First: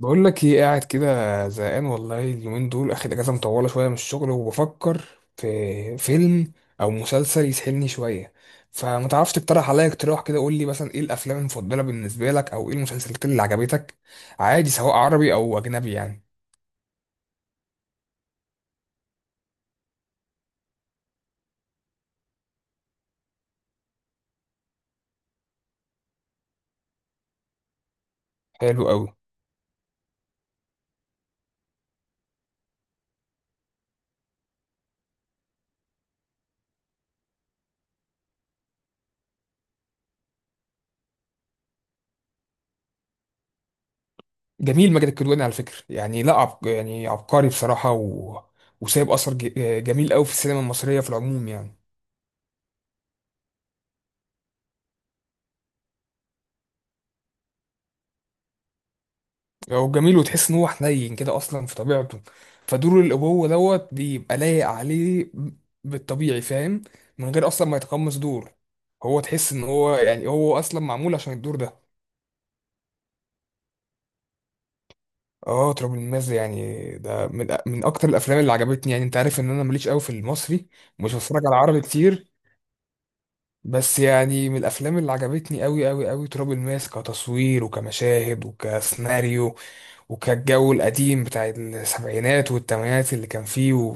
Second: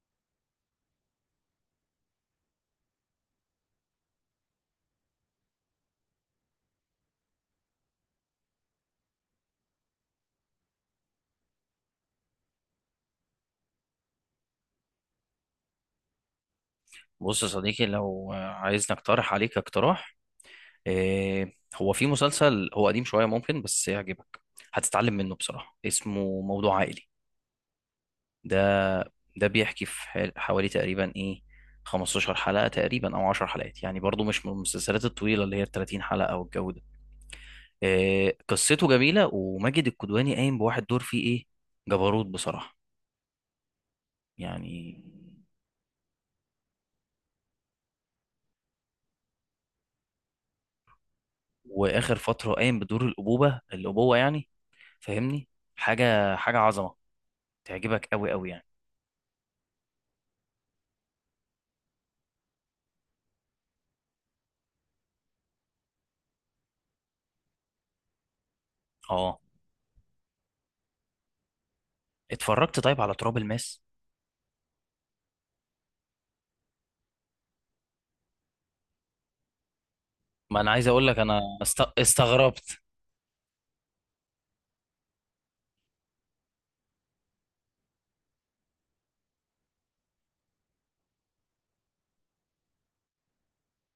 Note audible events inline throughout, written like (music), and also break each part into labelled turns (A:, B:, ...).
A: بقول لك ايه؟ قاعد كده زهقان والله. اليومين دول اخد اجازه مطوله شويه من الشغل، وبفكر في فيلم او مسلسل يسحلني شويه. فما تعرفش تقترح عليا اقتراح كده؟ قول لي مثلا ايه الافلام المفضله بالنسبه لك، او ايه المسلسلات اللي عجبتك؟ عادي، سواء عربي او اجنبي يعني.
B: بص يا صديقي، لو عايزني اقترح عليك اقتراح. إيه هو، في مسلسل، هو قديم شوية ممكن بس يعجبك. هتتعلم منه بصراحة. اسمه موضوع عائلي. ده
A: حلو قوي.
B: ده بيحكي في حوالي تقريبا 15 حلقة تقريبا، او 10 حلقات، يعني برضو مش من المسلسلات الطويلة اللي هي 30 حلقة او الجو ده. إيه قصته جميلة، وماجد الكدواني قايم بواحد دور فيه ايه جبروت بصراحة
A: جميل،
B: يعني.
A: ماجد الكدواني على فكره يعني لا عب... يعني عبقري بصراحه وسايب جميل قوي في السينما المصريه في العموم يعني.
B: واخر فترة قايم بدور الابوة يعني، فاهمني، حاجة حاجة عظمة، تعجبك قوي قوي يعني.
A: هو جميل، وتحس ان هو حنين كده اصلا في طبيعته، فدور الابوه دوت بيبقى لايق عليه بالطبيعي، فاهم؟ من غير اصلا ما يتقمص دور، هو
B: اه،
A: تحس ان هو يعني هو اصلا معمول عشان الدور ده.
B: اتفرجت طيب على تراب الماس؟
A: اه، تراب الماس ده يعني ده من اكتر الافلام اللي عجبتني. يعني انت عارف ان انا ماليش قوي في
B: ما
A: المصري،
B: انا عايز اقول
A: مش
B: لك، انا
A: بتفرج على عربي كتير.
B: استغربت.
A: بس يعني من الافلام اللي عجبتني قوي قوي قوي تراب الماس، كتصوير وكمشاهد وكسيناريو. وكان الجو القديم بتاع السبعينات والثمانينات اللي كان فيه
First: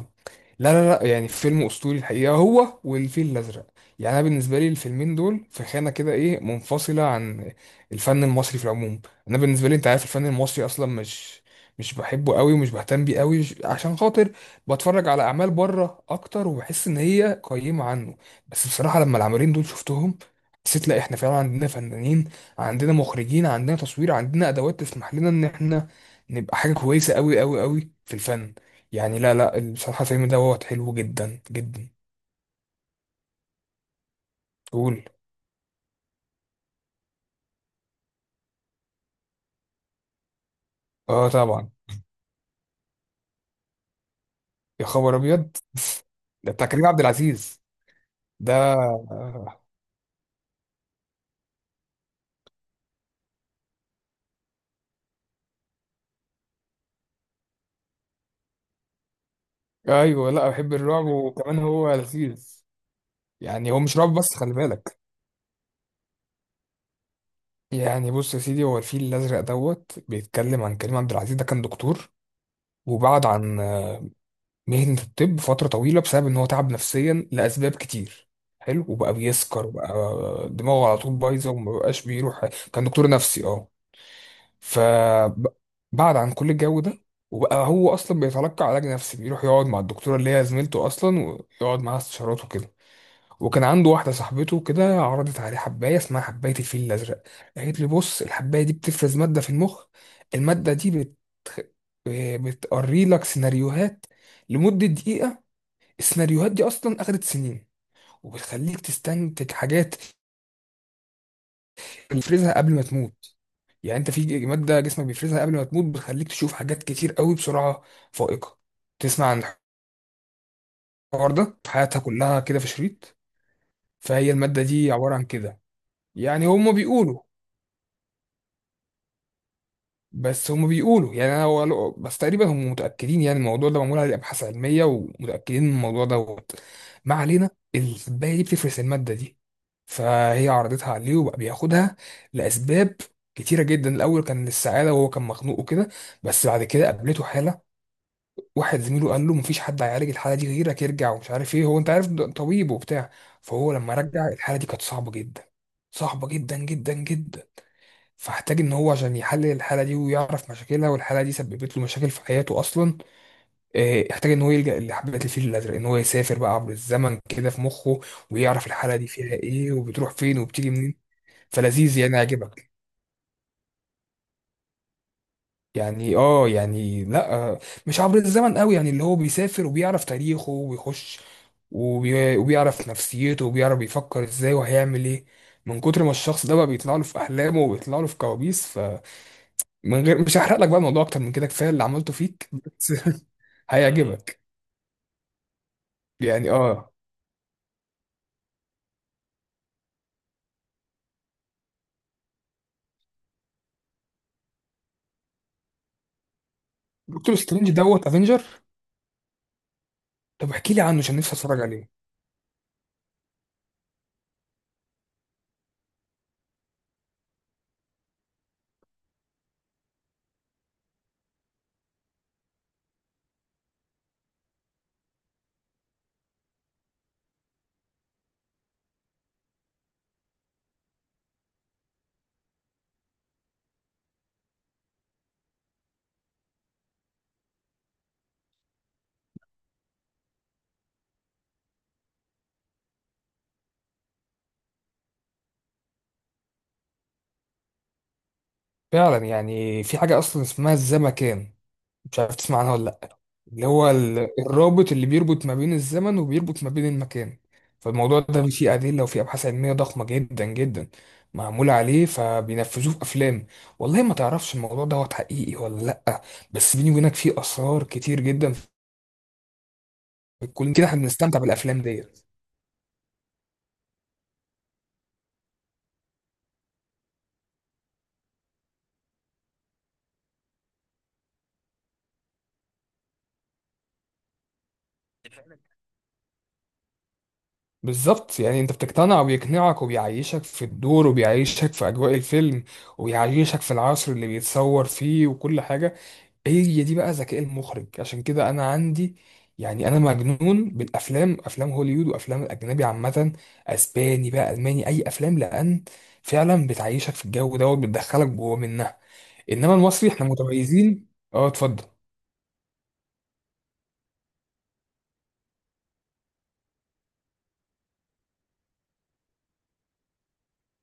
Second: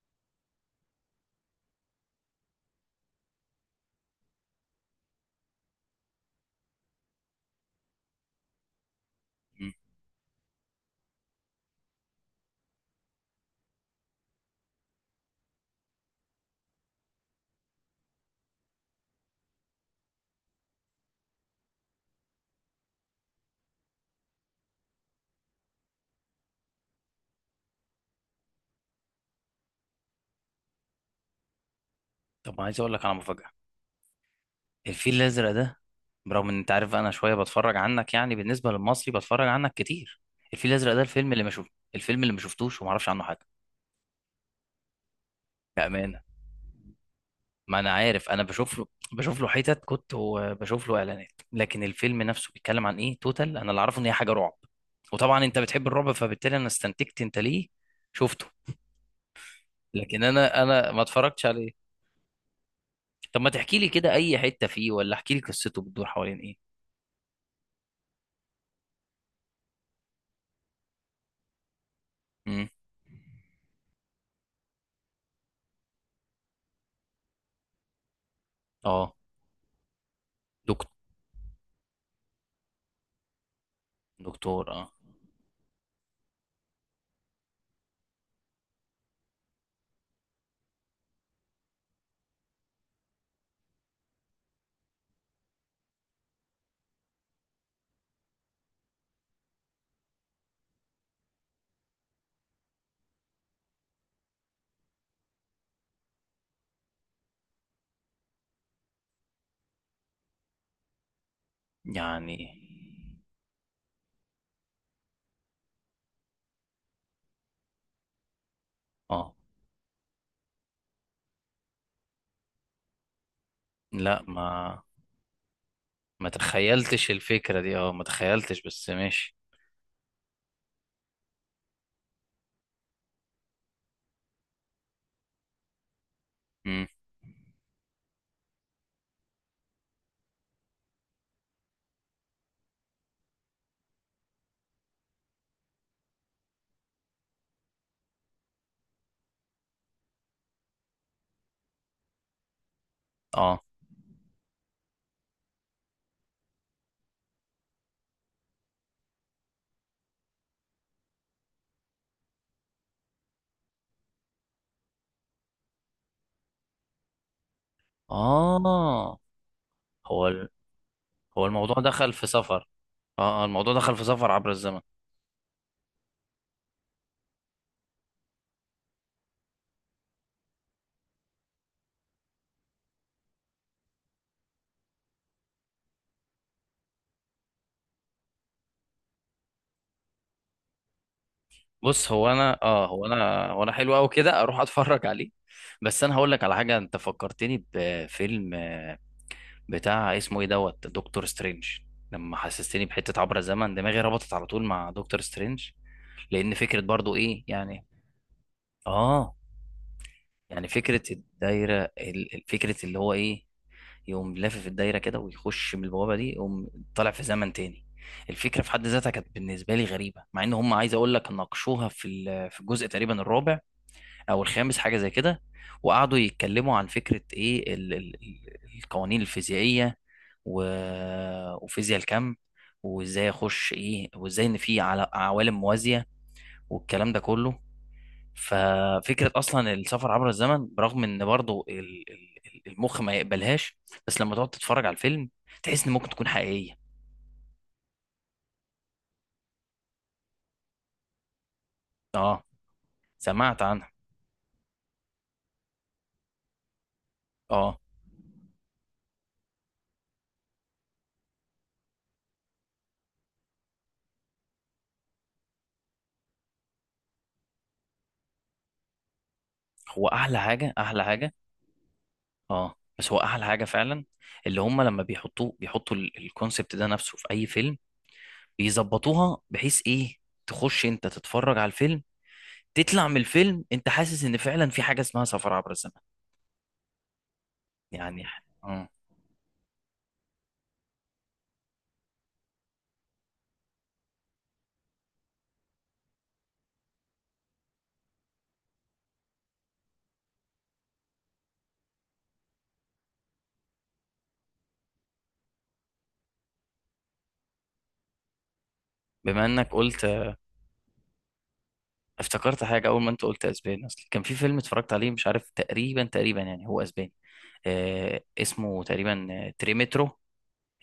A: لا لا لا، يعني فيلم اسطوري الحقيقه، هو والفيل الازرق. يعني انا بالنسبه لي الفيلمين دول في خانه كده ايه، منفصله عن الفن المصري في العموم. انا بالنسبه
B: مم.
A: لي، انت عارف الفن المصري اصلا مش بحبه قوي، ومش بهتم بيه قوي، عشان خاطر بتفرج على اعمال بره اكتر، وبحس ان هي قيمه عنه. بس بصراحه لما العملين دول شفتهم، حسيت لا احنا فعلا عندنا فنانين، عندنا مخرجين، عندنا تصوير، عندنا ادوات تسمح لنا ان احنا نبقى حاجة كويسة قوي قوي قوي في الفن. يعني لا لا بصراحة الفيلم ده وقت حلو جدا جدا.
B: طب عايز اقول لك على مفاجأة.
A: قول.
B: الفيل الازرق ده، برغم ان انت عارف انا شوية بتفرج عنك، يعني بالنسبة للمصري بتفرج عنك كتير، الفيل الازرق ده
A: اه طبعا.
B: الفيلم اللي ما شفتوش وما اعرفش عنه حاجة،
A: يا خبر ابيض! (laughs)
B: بأمانة.
A: ده بتاع كريم عبد العزيز
B: ما انا عارف انا
A: ده.
B: بشوف له
A: آه.
B: حتت كنت، وبشوف له اعلانات، لكن الفيلم نفسه بيتكلم عن ايه توتال؟ انا اللي اعرفه ان هي حاجة رعب، وطبعا انت بتحب الرعب، فبالتالي انا استنتجت انت ليه شفته. لكن
A: ايوه، لا
B: انا
A: بحب
B: انا ما
A: الرعب،
B: اتفرجتش
A: وكمان
B: عليه.
A: هو لذيذ.
B: طب ما
A: يعني
B: تحكي
A: هو
B: لي
A: مش
B: كده
A: رعب بس،
B: اي
A: خلي
B: حتة فيه،
A: بالك.
B: ولا احكي لي قصته بتدور حوالين ايه؟
A: يعني بص يا سيدي، هو الفيل الازرق دوت بيتكلم عن كريم عبد العزيز ده، كان دكتور
B: امم
A: وبعد عن مهنة الطب فترة طويلة بسبب إن هو تعب نفسيا لأسباب كتير. حلو. وبقى
B: اه.
A: بيسكر وبقى دماغه
B: دكتور
A: على طول بايظة، ومبقاش بيروح. كان دكتور نفسي، اه.
B: دكتور اه.
A: فبعد عن كل الجو ده، وبقى هو أصلا بيتلقى علاج نفسي، بيروح يقعد مع الدكتورة اللي هي زميلته أصلا، ويقعد معاها استشارات وكده. وكان عنده واحدة صاحبته كده، عرضت عليه حباية اسمها حباية الفيل الأزرق. قالت لي بص، الحباية دي بتفرز مادة في المخ، المادة دي بتقري لك سيناريوهات لمدة دقيقة. السيناريوهات دي اصلا اخدت سنين، وبتخليك تستنتج حاجات بيفرزها
B: يعني
A: قبل ما تموت. يعني انت في ماده جسمك بيفرزها قبل ما تموت، بتخليك تشوف حاجات كتير قوي بسرعه فائقه، تسمع
B: اه،
A: عن الحوار ده، حياتها كلها كده في شريط.
B: لا
A: فهي الماده
B: ما
A: دي عباره عن كده،
B: ما
A: يعني هما
B: تخيلتش
A: بيقولوا،
B: الفكرة دي، اه ما تخيلتش بس ماشي.
A: بس هم بيقولوا يعني انا، هو بس تقريبا هم متاكدين، يعني الموضوع ده معمول عليه ابحاث علميه، ومتاكدين من الموضوع دوت.
B: امم
A: ما علينا، الكوبايه دي بتفرز الماده دي. فهي عرضتها عليه وبقى بياخدها لاسباب كتيره جدا. الاول كان للسعاده، وهو كان مخنوق وكده. بس بعد كده قابلته حاله، واحد زميله قال له مفيش حد هيعالج الحاله دي غيرك، يرجع ومش عارف ايه، هو انت عارف ده طبيب وبتاع.
B: اه.
A: فهو لما رجع الحاله دي كانت صعبه جدا، صعبه جدا جدا جدا. فاحتاج ان هو عشان يحلل الحاله دي ويعرف مشاكلها، والحاله دي سببت له مشاكل في حياته اصلا، آه، احتاج ان هو يلجأ لحبات الفيل الازرق، ان هو يسافر بقى عبر الزمن كده في مخه، ويعرف الحاله دي
B: اه،
A: فيها ايه، وبتروح
B: هو
A: فين،
B: ال...
A: وبتيجي منين.
B: هو الموضوع
A: فلذيذ،
B: دخل
A: يعني
B: في سفر؟
A: عجبك؟
B: اه، الموضوع دخل في سفر عبر الزمن.
A: يعني اه، يعني لا آه، مش عبر الزمن قوي، يعني اللي هو بيسافر وبيعرف تاريخه وبيخش، وبيعرف نفسيته، وبيعرف بيفكر ازاي، وهيعمل ايه. من كتر ما الشخص ده بقى بيطلع له في احلامه وبيطلع له في كوابيس. من غير، مش هحرق لك بقى الموضوع اكتر من كده، كفايه اللي
B: بص،
A: عملته
B: هو
A: فيك.
B: انا اه
A: بس.
B: هو انا هو
A: (laughs)
B: انا حلو قوي
A: هيعجبك.
B: كده اروح اتفرج عليه. بس انا هقول لك
A: يعني
B: على حاجة،
A: اه.
B: انت فكرتني بفيلم، بتاع اسمه ايه دوت دكتور سترينج. لما حسستني بحتة عبر الزمن، دماغي ربطت على طول مع دكتور سترينج، لأن فكرة برضو
A: دكتور
B: ايه
A: سترينج
B: يعني.
A: دوت افنجر.
B: اه
A: طب
B: يعني،
A: احكي لي عنه،
B: فكرة
A: عشان نفسي اتفرج عليه.
B: الدايرة فكرة اللي هو ايه، يقوم لافف الدايرة كده ويخش من البوابة دي، يقوم طالع في زمن تاني. الفكرة في حد ذاتها كانت بالنسبة لي غريبة، مع ان هم عايز اقول لك ناقشوها في في الجزء تقريبا الرابع او الخامس، حاجه زي كده. وقعدوا يتكلموا عن فكره ايه القوانين الفيزيائيه، و... وفيزياء الكم، وازاي اخش ايه، وازاي ان في عوالم موازيه، والكلام ده كله. ففكره اصلا السفر عبر الزمن، برغم ان برضو المخ ما يقبلهاش، بس لما تقعد تتفرج على الفيلم تحس ان ممكن تكون حقيقيه.
A: فعلا، يعني في حاجه اصلا اسمها الزمكان، مش عارف
B: اه،
A: تسمع عنها ولا لا؟
B: سمعت
A: اللي هو
B: عنها.
A: ال- الرابط اللي بيربط ما بين الزمن، وبيربط ما بين المكان.
B: اه،
A: فالموضوع ده فيه ادله وفيه ابحاث علميه ضخمه جدا جدا معموله عليه، فبينفذوه في افلام. والله ما تعرفش الموضوع دوت حقيقي ولا لا، بس بيني وبينك فيه اسرار كتير جدا.
B: هو احلى
A: كل
B: حاجه
A: كده احنا
B: احلى حاجه.
A: بنستمتع بالافلام ديت.
B: اه، بس هو احلى حاجه فعلا، اللي هم لما بيحطوا الكونسبت ده نفسه في اي فيلم، بيظبطوها بحيث ايه، تخش انت تتفرج على الفيلم، تطلع من الفيلم انت حاسس ان فعلا في حاجه اسمها سفر عبر الزمن، يعني
A: بالظبط، يعني انت
B: اه.
A: بتقتنع، وبيقنعك، وبيعيشك في الدور، وبيعيشك في اجواء الفيلم، وبيعيشك في العصر اللي بيتصور فيه، وكل حاجه. هي دي بقى ذكاء المخرج. عشان كده انا عندي، يعني انا مجنون بالافلام، افلام هوليوود وافلام الاجنبي عامه، اسباني بقى، الماني، اي افلام، لان فعلا بتعيشك في الجو دوت، بتدخلك جوه منها.
B: بما انك
A: انما
B: قلت،
A: المصري احنا متميزين. اه اتفضل.
B: افتكرت حاجه اول ما انت قلت اسباني. اصل كان في فيلم اتفرجت عليه مش عارف، تقريبا تقريبا يعني هو اسباني، اسمه تقريبا، تريمترو،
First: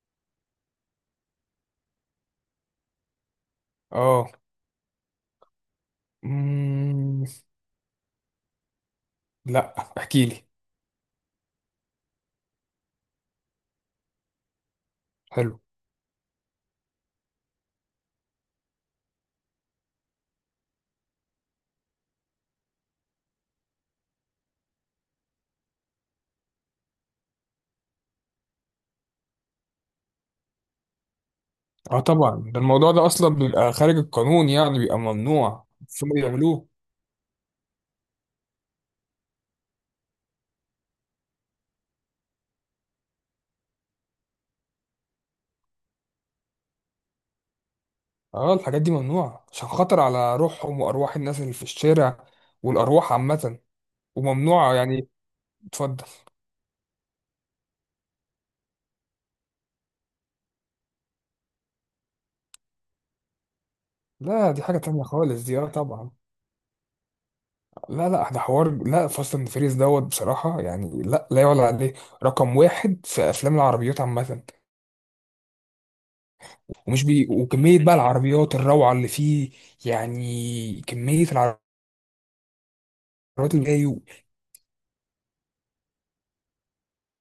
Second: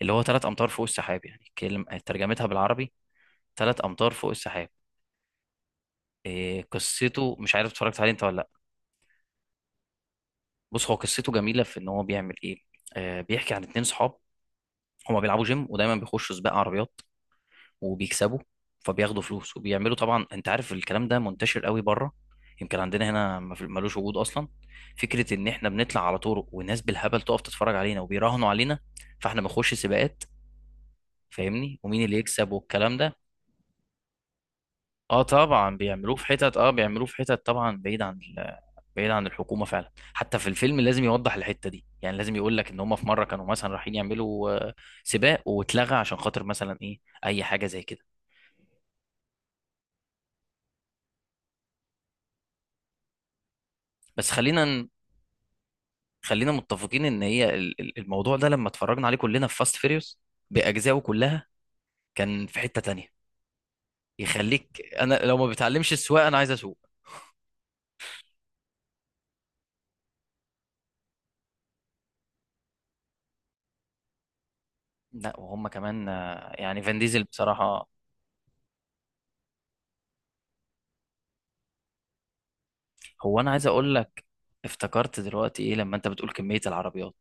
B: اللي هو 3 امتار فوق السحاب، يعني كلمة ترجمتها بالعربي 3 امتار فوق
A: اه.
B: السحاب.
A: مم...
B: قصته مش عارف اتفرجت عليه انت ولا.
A: لا احكي لي.
B: بص هو قصته جميله في ان هو بيعمل ايه. بيحكي عن اتنين صحاب، هما بيلعبوا
A: حلو.
B: جيم، ودايما بيخشوا سباق عربيات وبيكسبوا، فبياخدوا فلوس وبيعملوا، طبعا انت عارف الكلام ده منتشر قوي بره، يمكن عندنا هنا ما في- ملوش وجود اصلا. فكره ان احنا بنطلع على طرق والناس بالهبل تقف تتفرج علينا، وبيراهنوا علينا، فاحنا بنخش سباقات، فاهمني،
A: اه
B: ومين اللي
A: طبعا،
B: يكسب
A: ده الموضوع
B: والكلام
A: ده
B: ده.
A: اصلا بيبقى خارج القانون، يعني بيبقى
B: اه
A: ممنوع
B: طبعا،
A: شو ما بيعملوه.
B: بيعملوه في حتت طبعا بعيد عن، بعيد عن الحكومه فعلا، حتى في الفيلم لازم يوضح الحته دي يعني، لازم يقول لك ان هم في مره كانوا مثلا رايحين يعملوا سباق واتلغى عشان خاطر مثلا ايه، اي حاجه زي كده.
A: اه الحاجات دي ممنوعة عشان خطر على روحهم، وارواح الناس اللي في الشارع، والارواح عامة،
B: بس
A: وممنوعة يعني. اتفضل.
B: خلينا متفقين ان هي الموضوع ده لما اتفرجنا عليه كلنا في فاست فيريوس باجزائه كلها، كان في حته تانية
A: لا دي حاجة
B: يخليك،
A: تانية
B: انا لو
A: خالص
B: ما
A: دي، اه
B: بتعلمش
A: طبعا.
B: السواقه انا عايز اسوق.
A: لا لا، ده حوار، لا فاست اند فيريز دوت بصراحة، يعني لا لا يعلى عليه، رقم واحد في افلام العربيات عامة.
B: لا، وهم كمان يعني فان
A: ومش
B: ديزل
A: بي، وكمية
B: بصراحه.
A: بقى العربيات الروعة اللي فيه، يعني كمية العربيات
B: هو انا
A: اللي
B: عايز
A: جاي.
B: اقول لك، افتكرت دلوقتي ايه لما انت بتقول كميه العربيات،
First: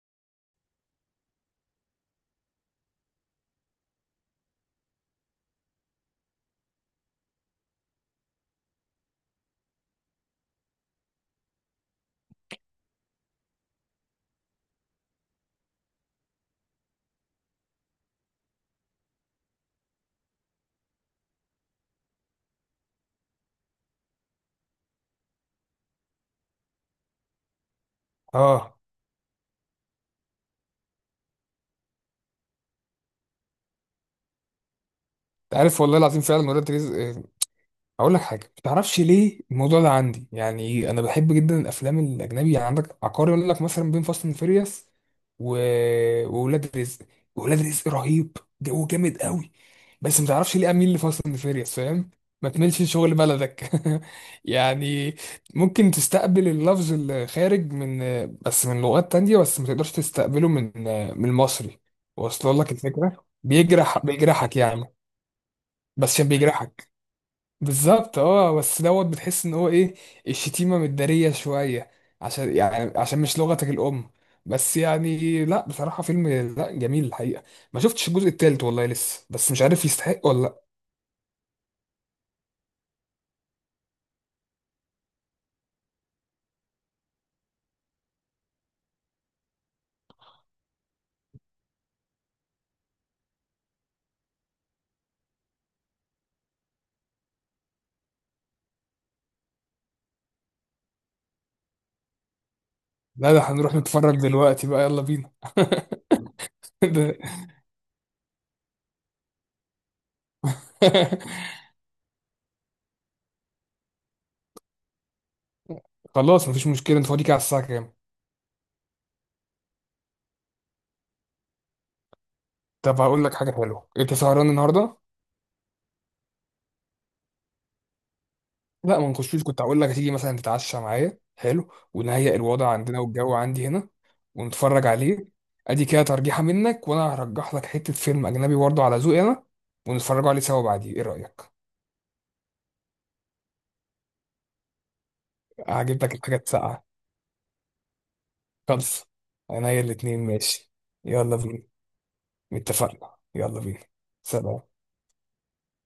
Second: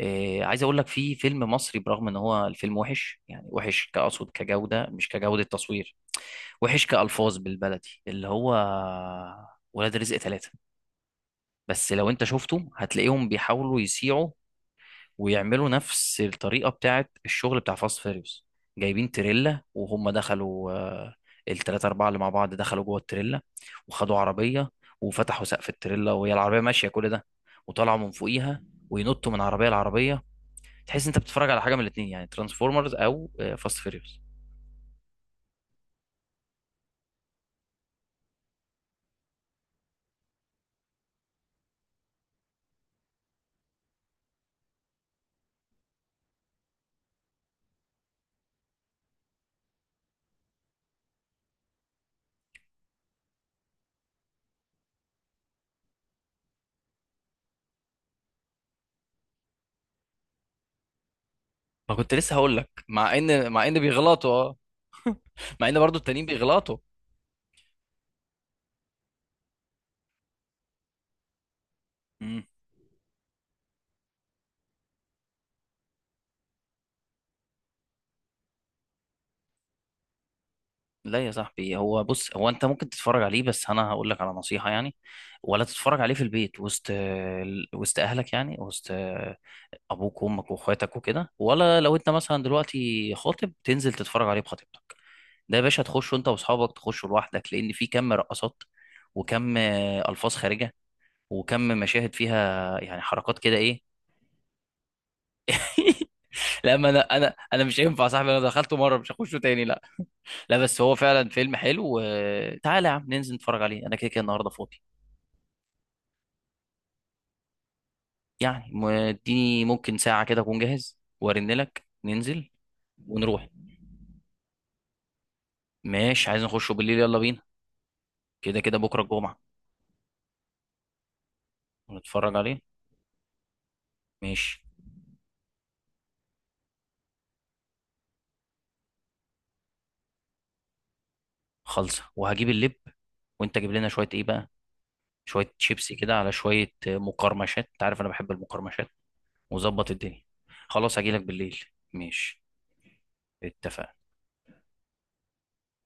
B: عايز اقول لك في فيلم مصري، برغم ان هو الفيلم وحش يعني، وحش كأقصد كجودة، مش كجودة تصوير، وحش كألفاظ بالبلدي، اللي هو ولاد رزق ثلاثة. بس لو انت شفته هتلاقيهم بيحاولوا يسيعوا، ويعملوا نفس الطريقة بتاعت الشغل بتاع فاست فيريوس، جايبين تريلا، وهم دخلوا التلاتة أربعة اللي مع بعض دخلوا جوه التريلا، وخدوا عربية، وفتحوا سقف التريلا وهي العربية ماشية كل ده، وطلعوا من فوقيها،
A: اه.
B: وينطوا من عربية لعربية. تحس انت بتتفرج على حاجه من الاثنين، يعني ترانسفورمرز او فاست فيريوس.
A: انت عارف والله العظيم فعلا، ولاد رزق اقول لك حاجه، ما تعرفش ليه الموضوع ده عندي؟ يعني انا بحب جدا الافلام الاجنبي، يعني عندك عقاري يقول لك مثلا بين فاست اند فيريوس و... وولاد رزق، ولاد رزق رهيب، جو جامد قوي. بس ما تعرفش ليه اميل لفاست اند فيريوس، فاهم؟ ما تملش شغل بلدك. (laughs) يعني ممكن تستقبل اللفظ الخارج بس من لغات تانية، بس ما تقدرش تستقبله من المصري.
B: ما كنت لسه هقول
A: واصل
B: لك،
A: لك
B: مع
A: الفكره؟
B: ان
A: بيجرح،
B: بيغلطوا اه.
A: بيجرحك يعني.
B: (laughs) مع ان برضو
A: بس
B: التانيين
A: عشان
B: بيغلطوا.
A: بيجرحك. بالظبط، اه بس دوت بتحس ان هو ايه، الشتيمه متداريه شويه،
B: مم.
A: عشان يعني عشان مش لغتك الام. بس يعني لا بصراحه فيلم لا جميل الحقيقه. ما شفتش الجزء التالت والله لسه، بس مش عارف يستحق ولا لا.
B: لا يا صاحبي، بص هو انت ممكن تتفرج عليه، بس انا هقول لك على نصيحة يعني. ولا تتفرج عليه في البيت وسط اهلك يعني، وسط ابوك وامك واخواتك وكده. ولا لو انت مثلا دلوقتي خاطب تنزل تتفرج عليه بخطيبتك. ده يا باشا تخش انت واصحابك، تخشوا لوحدك، لان في كم رقصات، وكم الفاظ خارجة، وكم مشاهد فيها يعني
A: لا
B: حركات
A: ده
B: كده
A: هنروح
B: ايه.
A: نتفرج دلوقتي بقى، يلا بينا.
B: لا ما
A: (laughs)
B: انا
A: ده-
B: انا انا مش هينفع يا صاحبي، انا دخلته مره مش هخشه تاني لا. لا بس هو فعلا
A: (laughs)
B: فيلم حلو، تعالى يا عم ننزل نتفرج عليه، انا كده كده النهارده فاضي.
A: خلاص مفيش مشكله، انت فاضيك على الساعه كام؟
B: يعني اديني ممكن ساعه كده اكون جاهز وارن لك، ننزل
A: طب هقول لك
B: ونروح.
A: حاجه حلوه، انت سهران النهارده؟
B: ماشي، عايز نخشه بالليل يلا بينا، كده كده
A: لا
B: بكره
A: ما
B: الجمعه.
A: نخشوش، كنت هقول لك هتيجي مثلا تتعشى معايا، حلو، ونهيئ
B: نتفرج عليه،
A: الوضع عندنا والجو عندي هنا،
B: ماشي.
A: ونتفرج عليه. ادي كده ترجيحة منك، وانا هرجح لك حتة فيلم اجنبي برضه على ذوقي انا، ونتفرجوا عليه سوا بعديه، ايه رأيك؟
B: خلصه، وهجيب اللب، وانت جيب لنا شويه ايه بقى، شويه شيبسي
A: هجيب لك
B: كده على
A: الحاجات
B: شويه
A: ساقعة،
B: مقرمشات، انت عارف انا بحب المقرمشات.
A: خلص. انا هي
B: وظبط
A: الاتنين
B: الدنيا.
A: ماشي.
B: خلاص هجيلك
A: يلا
B: بالليل.
A: بينا.
B: ماشي.
A: اتفقنا، يلا بينا.
B: اتفقنا.
A: سلام.